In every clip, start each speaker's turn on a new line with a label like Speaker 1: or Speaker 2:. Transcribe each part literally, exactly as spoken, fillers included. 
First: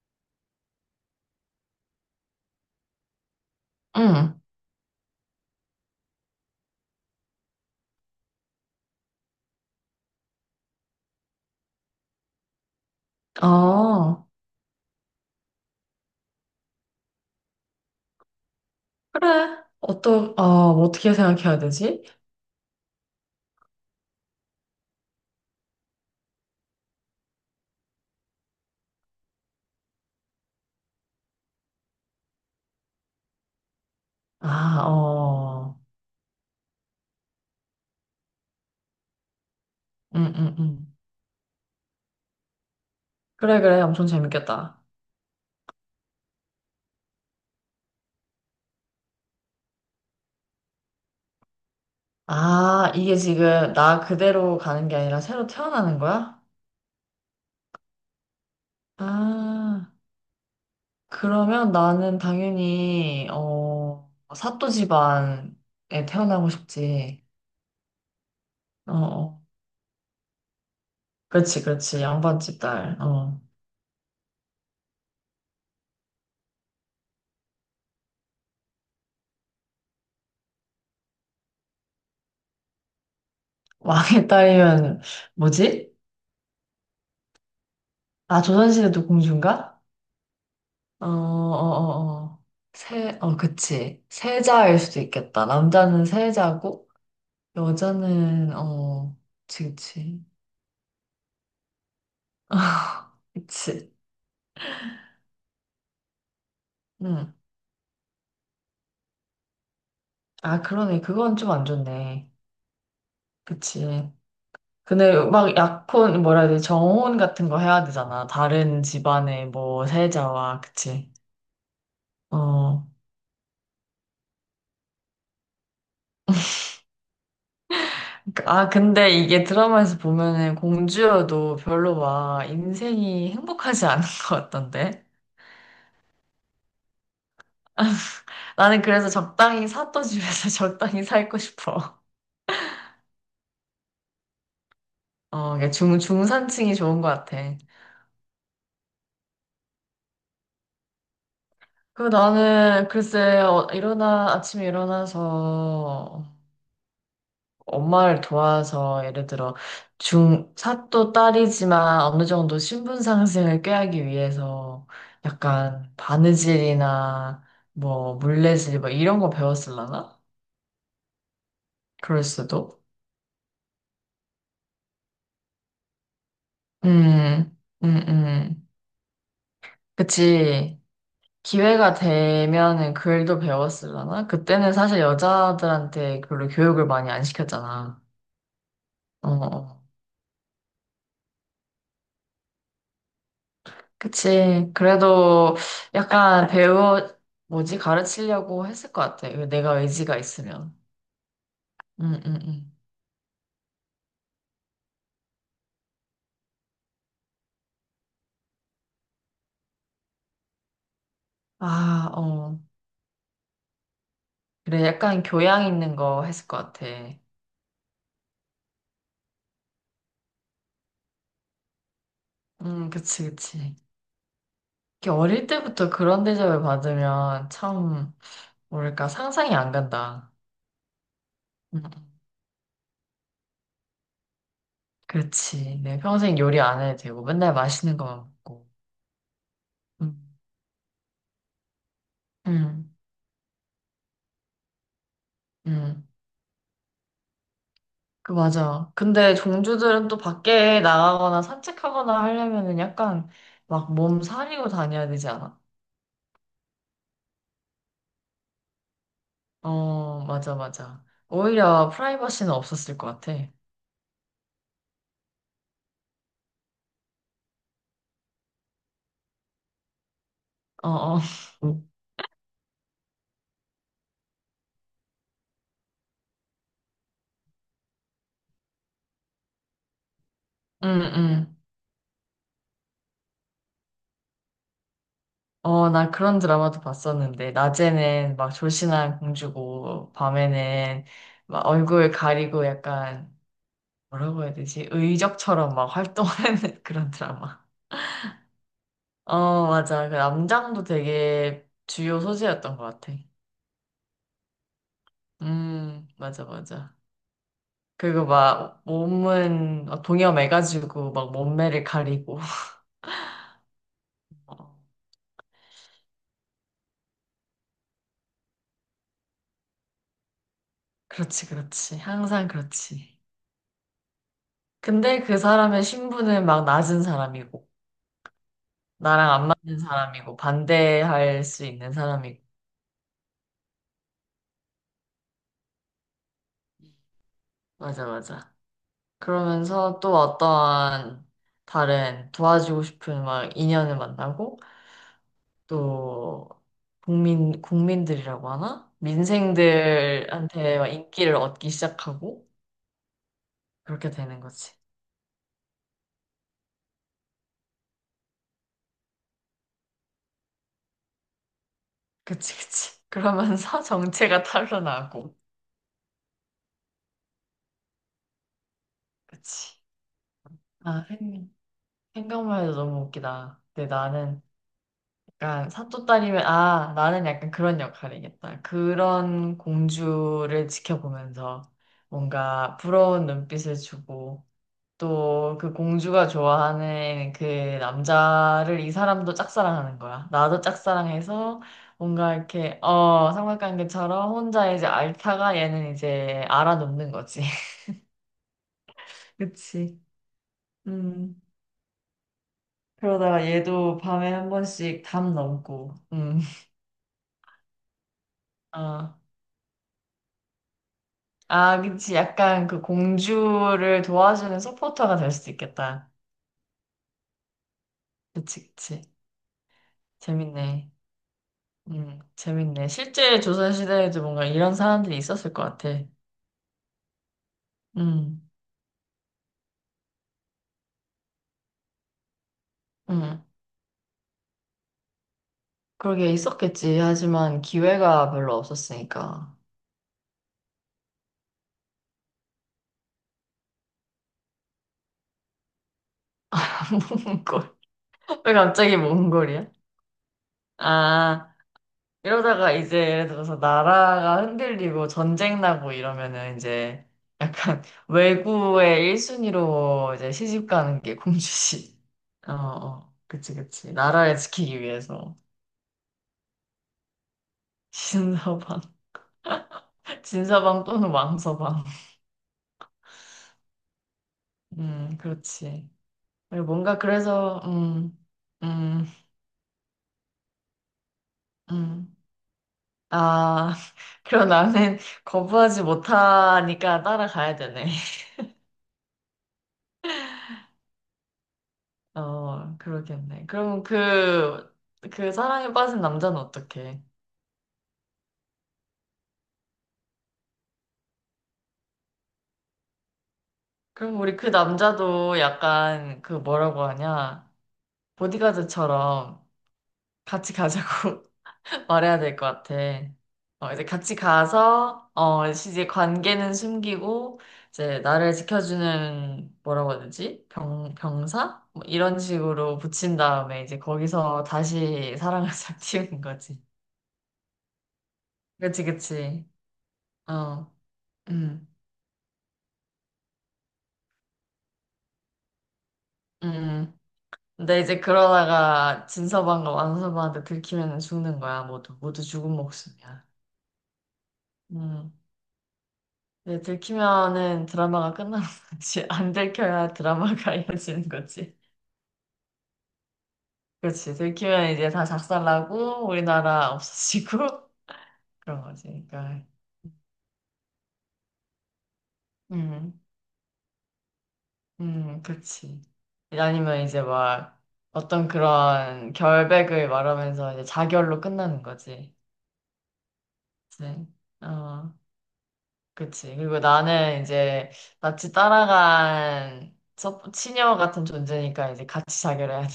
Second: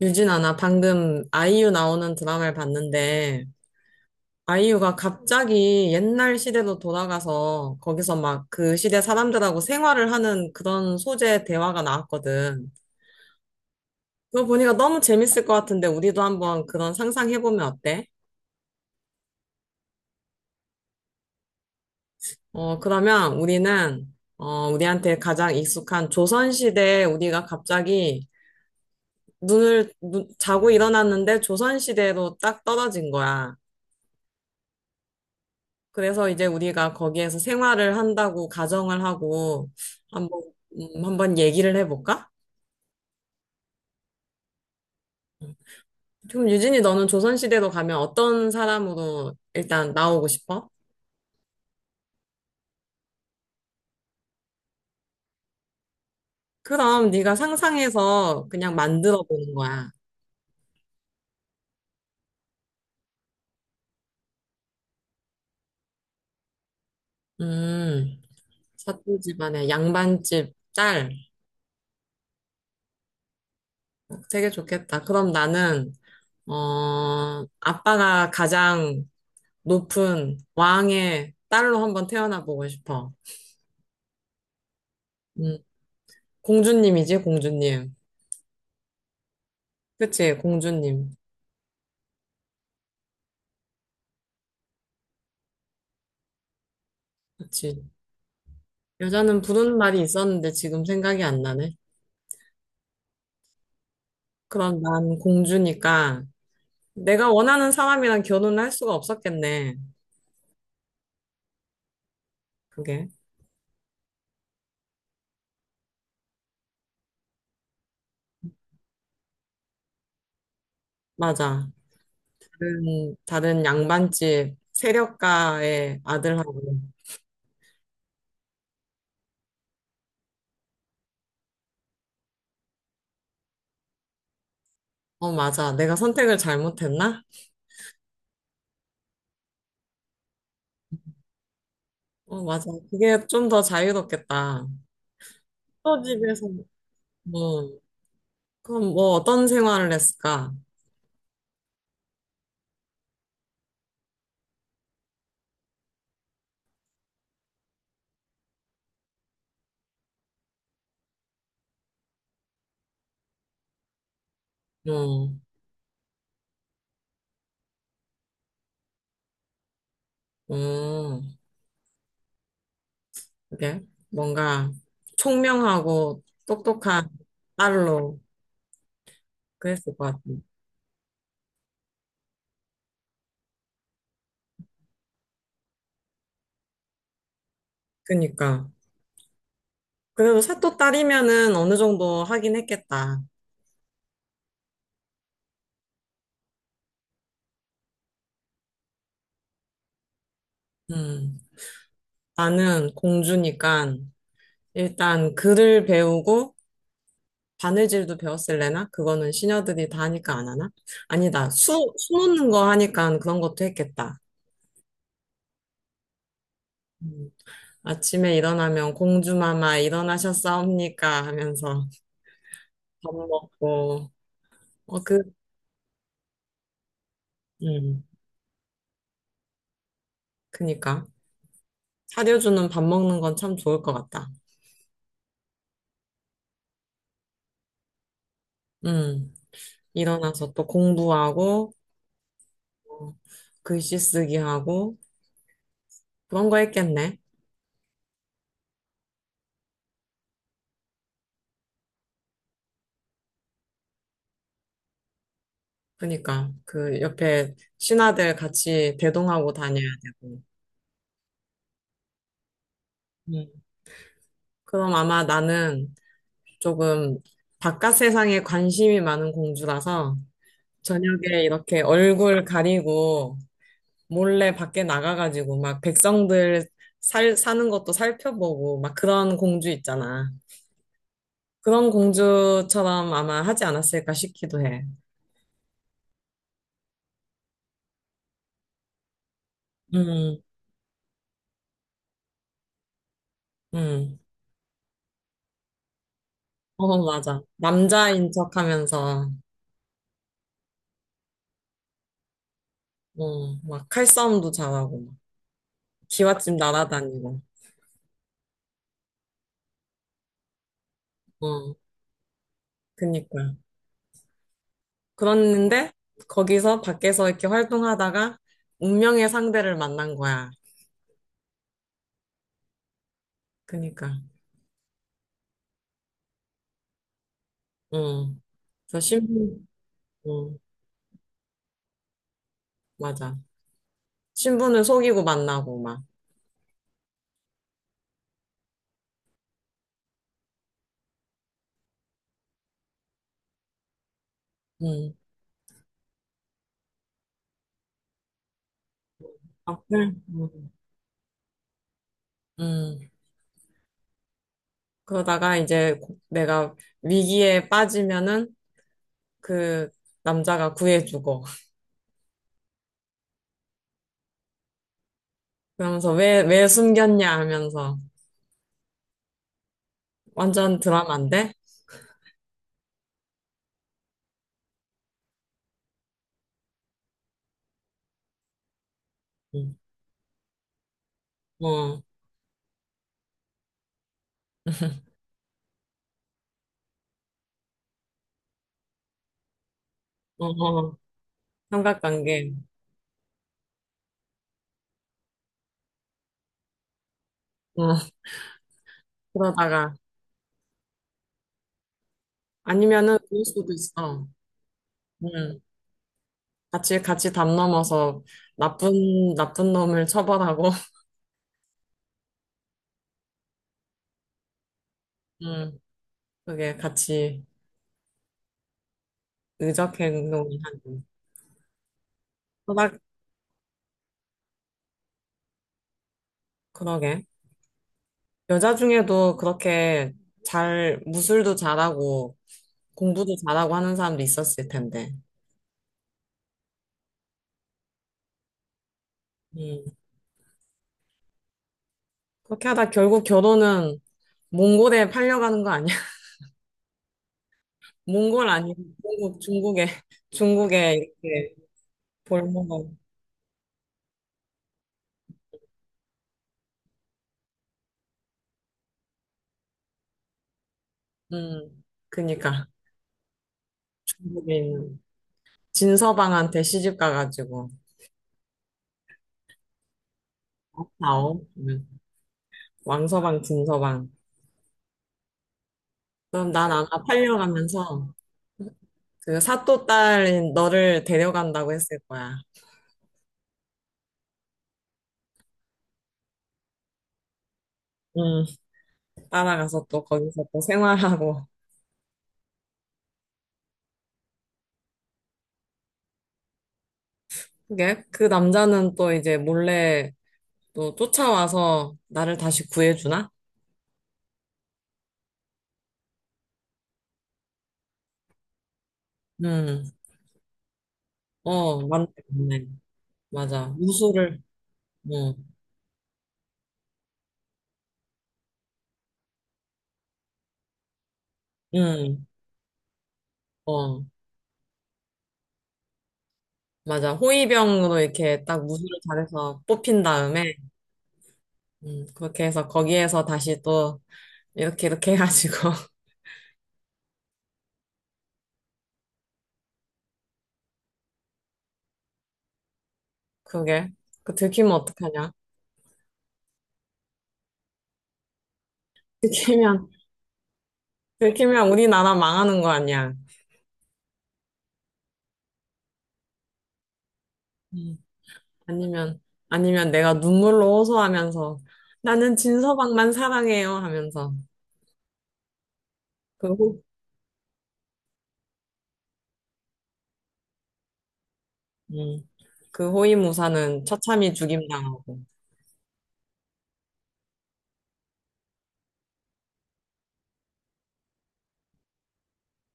Speaker 1: 유진아, 나 방금 아이유 나오는 드라마를 봤는데,
Speaker 2: 응.
Speaker 1: 아이유가 갑자기 옛날 시대로 돌아가서 거기서 막 그 시대 사람들하고 생활을 하는 그런 소재 대화가 나왔거든.
Speaker 2: 어,
Speaker 1: 그거 보니까 너무 재밌을 것 같은데, 우리도 한번 그런 상상해보면 어때?
Speaker 2: 그래. 어떠, 어, 어떻게 생각해야 되지?
Speaker 1: 어, 그러면 우리는, 어, 우리한테 가장 익숙한 조선시대에 우리가 갑자기 눈을, 눈- 자고 일어났는데 조선시대로 딱 떨어진 거야.
Speaker 2: 아, 어.
Speaker 1: 그래서 이제 우리가 거기에서 생활을 한다고 가정을 하고
Speaker 2: 응,
Speaker 1: 한번
Speaker 2: 응, 응.
Speaker 1: 음, 한번 얘기를 해볼까?
Speaker 2: 그래, 그래. 엄청 재밌겠다.
Speaker 1: 그럼 유진이 너는 조선시대로 가면 어떤 사람으로 일단 나오고 싶어?
Speaker 2: 아, 이게 지금 나 그대로 가는 게 아니라 새로 태어나는 거야?
Speaker 1: 그럼 네가 상상해서 그냥 만들어 보는 거야.
Speaker 2: 아, 그러면 나는 당연히, 어, 사또 집안에 태어나고 싶지.
Speaker 1: 음,
Speaker 2: 어,
Speaker 1: 사또
Speaker 2: 어.
Speaker 1: 집안의 양반집 딸.
Speaker 2: 그렇지, 그렇지. 양반집 딸. 어.
Speaker 1: 되게 좋겠다. 그럼 나는 어, 아빠가 가장 높은 왕의 딸로 한번 태어나 보고 싶어.
Speaker 2: 왕의 딸이면,
Speaker 1: 음,
Speaker 2: 뭐지?
Speaker 1: 공주님이지, 공주님.
Speaker 2: 아, 조선시대도 공주인가?
Speaker 1: 그치,
Speaker 2: 어, 어,
Speaker 1: 공주님.
Speaker 2: 어, 어. 세, 어, 그치. 세자일 수도 있겠다. 남자는 세자고,
Speaker 1: 그치.
Speaker 2: 여자는, 어,
Speaker 1: 여자는
Speaker 2: 그치,
Speaker 1: 부르는 말이
Speaker 2: 그치.
Speaker 1: 있었는데 지금 생각이 안 나네.
Speaker 2: 그치.
Speaker 1: 그럼 난 공주니까 내가
Speaker 2: 응.
Speaker 1: 원하는 사람이랑 결혼을 할 수가 없었겠네.
Speaker 2: 아, 그러네. 그건 좀 안 좋네.
Speaker 1: 그게.
Speaker 2: 그치. 근데 막 약혼, 뭐라 해야 되지? 정혼 같은 거 해야 되잖아. 다른 집안의 뭐, 세자와, 그치.
Speaker 1: 맞아.
Speaker 2: 어.
Speaker 1: 다른, 다른 양반집 세력가의 아들하고.
Speaker 2: 그러니까- 아, 근데 이게 드라마에서 보면은 공주여도 별로 막 인생이 행복하지 않은 것 같던데.
Speaker 1: 어, 맞아. 내가 선택을 잘못했나?
Speaker 2: 나는 그래서 적당히 샀던 집에서 적당히 살고 싶어.
Speaker 1: 어, 맞아. 그게 좀 더 자유롭겠다.
Speaker 2: 어, 이게 중,
Speaker 1: 또 집에서,
Speaker 2: 중산층이 좋은 것 같아.
Speaker 1: 뭐, 그럼 뭐 어떤 생활을 했을까?
Speaker 2: 그리고 나는 글쎄, 어, 일어나, 아침에 일어나서 엄마를 도와서 예를 들어 중, 사또 딸이지만 어느 정도 신분 상승을 꾀하기 위해서
Speaker 1: 어,
Speaker 2: 약간 바느질이나 뭐 물레질 뭐 이런 거 배웠을라나?
Speaker 1: 어.
Speaker 2: 그럴 수도.
Speaker 1: 그게 뭔가 총명하고 똑똑한
Speaker 2: 음, 음,
Speaker 1: 딸로
Speaker 2: 음.
Speaker 1: 그랬을 것 같아요.
Speaker 2: 그치. 기회가 되면은 글도 배웠을려나 그때는 사실 여자들한테 별로 교육을 많이 안 시켰잖아.
Speaker 1: 그니까.
Speaker 2: 어, 어. 어.
Speaker 1: 그래도 사또 딸이면은 어느 정도 하긴 했겠다.
Speaker 2: 그치. 그래도 약간 배우, 뭐지, 가르치려고 했을 것 같아. 내가 의지가 있으면.
Speaker 1: 음.
Speaker 2: 응, 응, 응.
Speaker 1: 나는 공주니까 일단 글을 배우고 바느질도 배웠을래나? 그거는 시녀들이 다 하니까 안 하나? 아니다. 수,
Speaker 2: 아,
Speaker 1: 수 놓는
Speaker 2: 어.
Speaker 1: 거 하니까 그런 것도 했겠다.
Speaker 2: 그래, 약간 교양 있는 거 했을 것 같아.
Speaker 1: 음. 아침에 일어나면 공주마마 일어나셨사옵니까 하면서
Speaker 2: 응,
Speaker 1: 밥
Speaker 2: 그치, 그치.
Speaker 1: 먹고 어
Speaker 2: 이렇게
Speaker 1: 그
Speaker 2: 어릴 때부터 그런 대접을 받으면
Speaker 1: 음.
Speaker 2: 참, 뭐랄까, 상상이 안 간다.
Speaker 1: 그니까
Speaker 2: 응.
Speaker 1: 사려주는 밥 먹는 건 참 좋을 것 같다.
Speaker 2: 그렇지. 내 평생 요리 안 해도 되고, 맨날 맛있는 거만 먹고.
Speaker 1: 음,
Speaker 2: 음,
Speaker 1: 일어나서 또 공부하고,
Speaker 2: 음,
Speaker 1: 어, 글씨 쓰기 하고,
Speaker 2: 음.
Speaker 1: 그런 거 했겠네.
Speaker 2: 그, 맞아. 근데 종주들은 또 밖에 나가거나 산책하거나 하려면은 약간 막 몸 사리고 다녀야 되지 않아?
Speaker 1: 그니까, 그 옆에 신하들 같이 대동하고 다녀야
Speaker 2: 어,
Speaker 1: 되고.
Speaker 2: 맞아, 맞아. 오히려 프라이버시는 없었을 것 같아.
Speaker 1: 음. 그럼 아마 나는 조금 바깥 세상에 관심이 많은 공주라서
Speaker 2: 어, 어.
Speaker 1: 저녁에 이렇게
Speaker 2: 응,
Speaker 1: 얼굴 가리고 몰래 밖에 나가가지고 막 백성들 살, 사는 것도 살펴보고 막 그런 공주 있잖아.
Speaker 2: 응.
Speaker 1: 그런 공주처럼 아마 하지 않았을까 싶기도 해.
Speaker 2: 어, 나 그런 드라마도 봤었는데, 낮에는 막 졸신한 공주고,
Speaker 1: 음,
Speaker 2: 밤에는 막 얼굴 가리고 약간
Speaker 1: 음.
Speaker 2: 뭐라고 해야 되지? 의적처럼 막 활동하는
Speaker 1: 어,
Speaker 2: 그런
Speaker 1: 맞아.
Speaker 2: 드라마.
Speaker 1: 남자인 척 하면서,
Speaker 2: 어, 맞아. 그 남장도 되게 주요 소재였던 것 같아.
Speaker 1: 어, 막 칼싸움도 잘하고, 막
Speaker 2: 음, 맞아,
Speaker 1: 기와집
Speaker 2: 맞아.
Speaker 1: 날아다니고,
Speaker 2: 그리고 막 몸은 막 동여매가지고 막
Speaker 1: 어,
Speaker 2: 몸매를 가리고.
Speaker 1: 그니까.
Speaker 2: 어,
Speaker 1: 그랬는데, 거기서 밖에서 이렇게 활동하다가, 운명의 상대를 만난 거야.
Speaker 2: 그렇지, 그렇지. 항상 그렇지.
Speaker 1: 그니까,
Speaker 2: 근데 그 사람의 신분은 막 낮은 사람이고,
Speaker 1: 응. 그래서
Speaker 2: 나랑 안
Speaker 1: 신분,
Speaker 2: 맞는 사람이고,
Speaker 1: 응,
Speaker 2: 반대할 수 있는 사람이고.
Speaker 1: 맞아. 신분을 속이고 만나고, 막,
Speaker 2: 맞아, 맞아. 그러면서 또 어떠한 다른 도와주고 싶은 막 인연을 만나고
Speaker 1: 응.
Speaker 2: 또 국민 국민들이라고 하나?
Speaker 1: 앞을, 응.
Speaker 2: 민생들한테 막 인기를 얻기 시작하고
Speaker 1: 응.
Speaker 2: 그렇게 되는 거지.
Speaker 1: 그러다가 이제 고- 내가 위기에 빠지면은 그 남자가 구해주고
Speaker 2: 그치 그치. 그러면서 정체가 탄로나고
Speaker 1: 그러면서 왜, 왜 숨겼냐 하면서
Speaker 2: 그치.
Speaker 1: 완전
Speaker 2: 아 생-
Speaker 1: 드라마인데?
Speaker 2: 생각만 해도 너무 웃기다. 근데 나는 약간 사또딸이면 아 나는 약간 그런 역할이겠다. 그런
Speaker 1: 응.
Speaker 2: 공주를 지켜보면서
Speaker 1: 어,
Speaker 2: 뭔가 부러운 눈빛을 주고 또 그 공주가 좋아하는 그 남자를 이 사람도 짝사랑하는 거야.
Speaker 1: 어,
Speaker 2: 나도
Speaker 1: 어,
Speaker 2: 짝사랑해서 뭔가
Speaker 1: 삼각관계.
Speaker 2: 이렇게 어 삼각관계처럼 혼자 이제 앓다가 얘는 이제 알아놓는 거지.
Speaker 1: 어, 그러다가
Speaker 2: 그치. 음.
Speaker 1: 아니면은 그럴
Speaker 2: 그러다가
Speaker 1: 수도
Speaker 2: 얘도
Speaker 1: 있어.
Speaker 2: 밤에 한 번씩 담
Speaker 1: 응.
Speaker 2: 넘고. 음.
Speaker 1: 같이 같이 담 넘어서
Speaker 2: 어.
Speaker 1: 나쁜 나쁜 놈을 처벌하고
Speaker 2: 아, 그치. 약간 그 공주를 도와주는 서포터가 될 수
Speaker 1: 응.
Speaker 2: 있겠다.
Speaker 1: 그게 같이
Speaker 2: 그치, 그치.
Speaker 1: 의적 행동을
Speaker 2: 재밌네.
Speaker 1: 하는.
Speaker 2: 음, 재밌네.
Speaker 1: 그러
Speaker 2: 실제 조선시대에도 뭔가 이런 사람들이 있었을 것 같아.
Speaker 1: 그러게.
Speaker 2: 음,
Speaker 1: 여자 중에도 그렇게 잘, 무술도 잘하고, 공부도
Speaker 2: 음.
Speaker 1: 잘하고 하는 사람도 있었을 텐데.
Speaker 2: 그러게 있었겠지. 하지만 기회가 별로 없었으니까.
Speaker 1: 음. 그렇게 하다 결국 결혼은 몽골에 팔려가는 거 아니야?
Speaker 2: 몽골.
Speaker 1: 몽골
Speaker 2: 왜
Speaker 1: 아니고
Speaker 2: 갑자기
Speaker 1: 중국,
Speaker 2: 몽골이야?
Speaker 1: 중국에, 중국에
Speaker 2: 아.
Speaker 1: 이렇게
Speaker 2: 이러다가
Speaker 1: 볼모로,
Speaker 2: 이제 예를 들어서 나라가 흔들리고 전쟁 나고 이러면은 이제 약간 외국의 일 순위로 이제 시집 가는 게
Speaker 1: 음,
Speaker 2: 공주시. 어,
Speaker 1: 그니까.
Speaker 2: 어. 그치, 그치. 나라를
Speaker 1: 중국에
Speaker 2: 지키기
Speaker 1: 있는
Speaker 2: 위해서.
Speaker 1: 진서방한테 시집 가가지고,
Speaker 2: 진서방. 진서방 또는
Speaker 1: 아오
Speaker 2: 왕서방.
Speaker 1: 왕서방, 진서방.
Speaker 2: 음, 그렇지.
Speaker 1: 그럼
Speaker 2: 그리고
Speaker 1: 난 아마
Speaker 2: 뭔가 그래서,
Speaker 1: 팔려가면서
Speaker 2: 음, 음,
Speaker 1: 그 사또 딸인 너를 데려간다고 했을
Speaker 2: 음.
Speaker 1: 거야.
Speaker 2: 아, 그럼 나는 거부하지 못하니까 따라가야 되네.
Speaker 1: 음. 따라가서 또 거기서 또 생활하고.
Speaker 2: 어, 그러겠네. 그럼 그, 그 사랑에 빠진 남자는 어떡해?
Speaker 1: 그게 그 남자는 또 이제 몰래 또 쫓아와서 나를 다시 구해주나?
Speaker 2: 그럼 우리 그 남자도 약간 그 뭐라고 하냐? 보디가드처럼
Speaker 1: 음,
Speaker 2: 같이 가자고
Speaker 1: 어, 맞네.
Speaker 2: 말해야 될 것
Speaker 1: 맞네.
Speaker 2: 같아.
Speaker 1: 맞아.
Speaker 2: 어, 이제 같이
Speaker 1: 무술을,
Speaker 2: 가서,
Speaker 1: 응,
Speaker 2: 어, 이제 관계는 숨기고, 이제 나를 지켜주는 뭐라고 해야 되지? 병, 병사? 뭐 이런
Speaker 1: 응,
Speaker 2: 식으로 붙인 다음에 이제
Speaker 1: 어,
Speaker 2: 거기서 다시 사랑을 싹 틔우는 거지.
Speaker 1: 맞아. 호위병으로 이렇게 딱
Speaker 2: 그치,
Speaker 1: 무술을
Speaker 2: 그치.
Speaker 1: 잘해서 뽑힌 다음에,
Speaker 2: 어, 음.
Speaker 1: 음, 그렇게 해서 거기에서 다시 또 이렇게 이렇게 해가지고,
Speaker 2: 음. 근데 이제 그러다가 진서방과 완서방한테 들키면 죽는 거야. 모두 모두 죽은 목숨이야.
Speaker 1: 그게. 그 들키면
Speaker 2: 음.
Speaker 1: 어떡하냐?
Speaker 2: 근데 들키면은 드라마가 끝나는 거지. 안
Speaker 1: 들키면,
Speaker 2: 들켜야 드라마가 이어지는 거지.
Speaker 1: 들키면 우리나라 망하는 거 아니야.
Speaker 2: 그렇지. 들키면 이제 다 작살나고 우리나라 없어지고
Speaker 1: 음.
Speaker 2: 그런 거지.
Speaker 1: 아니면,
Speaker 2: 그러니까
Speaker 1: 아니면 내가 눈물로 호소하면서 나는
Speaker 2: 음,
Speaker 1: 진서방만 사랑해요 하면서
Speaker 2: 음, 그렇지.
Speaker 1: 그 호,
Speaker 2: 아니면 이제 막 어떤 그런 결백을 말하면서 이제 자결로 끝나는 거지.
Speaker 1: 음, 그 호위무사는
Speaker 2: 그치?
Speaker 1: 처참히
Speaker 2: 어.
Speaker 1: 죽임당하고
Speaker 2: 그치. 그리고 나는 이제 나치 따라간 서- 친녀 같은 존재니까 이제 같이 자결 해야 돼.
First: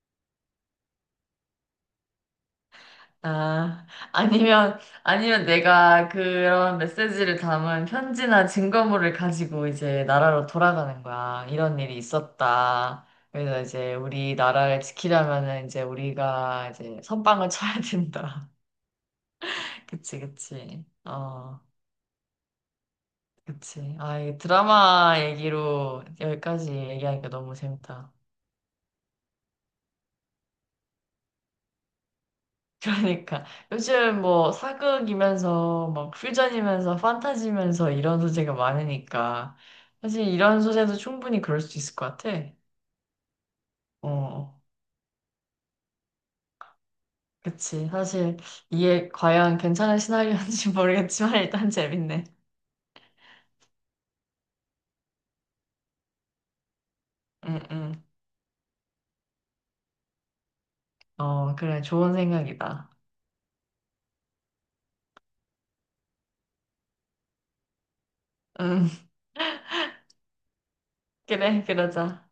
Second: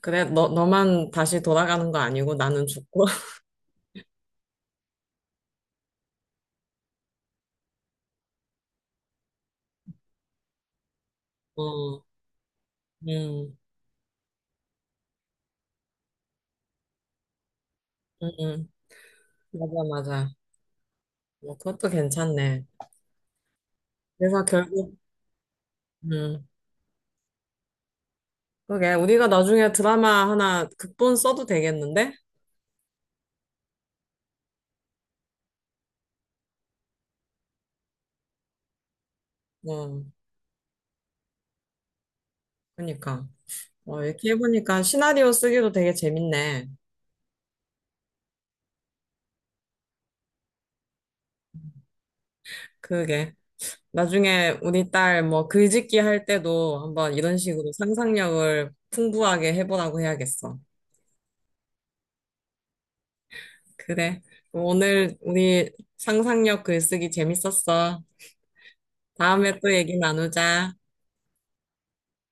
Speaker 1: 그래 너, 너만 다시 돌아가는 거 아니고 나는 죽고
Speaker 2: 아, 아니면, 아니면 내가 그런 메시지를 담은 편지나 증거물을 가지고 이제 나라로 돌아가는 거야. 이런 일이
Speaker 1: 어,
Speaker 2: 있었다.
Speaker 1: 음,
Speaker 2: 그래서 이제 우리 나라를 지키려면은 이제 우리가 이제 선빵을 쳐야
Speaker 1: 음,
Speaker 2: 된다.
Speaker 1: 음. 맞아
Speaker 2: 그치,
Speaker 1: 맞아
Speaker 2: 그치.
Speaker 1: 뭐
Speaker 2: 어,
Speaker 1: 그것도 괜찮네
Speaker 2: 그치. 아, 이
Speaker 1: 그래서 결국
Speaker 2: 드라마 얘기로
Speaker 1: 음,
Speaker 2: 여기까지 얘기하니까 너무 재밌다.
Speaker 1: 그게 우리가 나중에 드라마 하나 극본 써도 되겠는데?
Speaker 2: 그러니까 요즘 뭐 사극이면서 막 퓨전이면서 판타지면서 이런 소재가 많으니까
Speaker 1: 어,
Speaker 2: 사실 이런 소재도 충분히 그럴 수 있을 것 같아.
Speaker 1: 그러니까 어, 이렇게
Speaker 2: 어,
Speaker 1: 해보니까 시나리오 쓰기도 되게 재밌네
Speaker 2: 그치. 사실 이게 과연 괜찮은 시나리오인지 모르겠지만 일단 재밌네.
Speaker 1: 그게 나중에 우리 딸 뭐 글짓기 할 때도 한번 이런
Speaker 2: 응,
Speaker 1: 식으로
Speaker 2: 응.
Speaker 1: 상상력을 풍부하게 해보라고 해야겠어.
Speaker 2: 어, 그래. 좋은 생각이다.
Speaker 1: 그래. 오늘 우리 상상력 글쓰기 재밌었어.
Speaker 2: 응,
Speaker 1: 다음에 또 얘기 나누자.
Speaker 2: 그래, 그러자.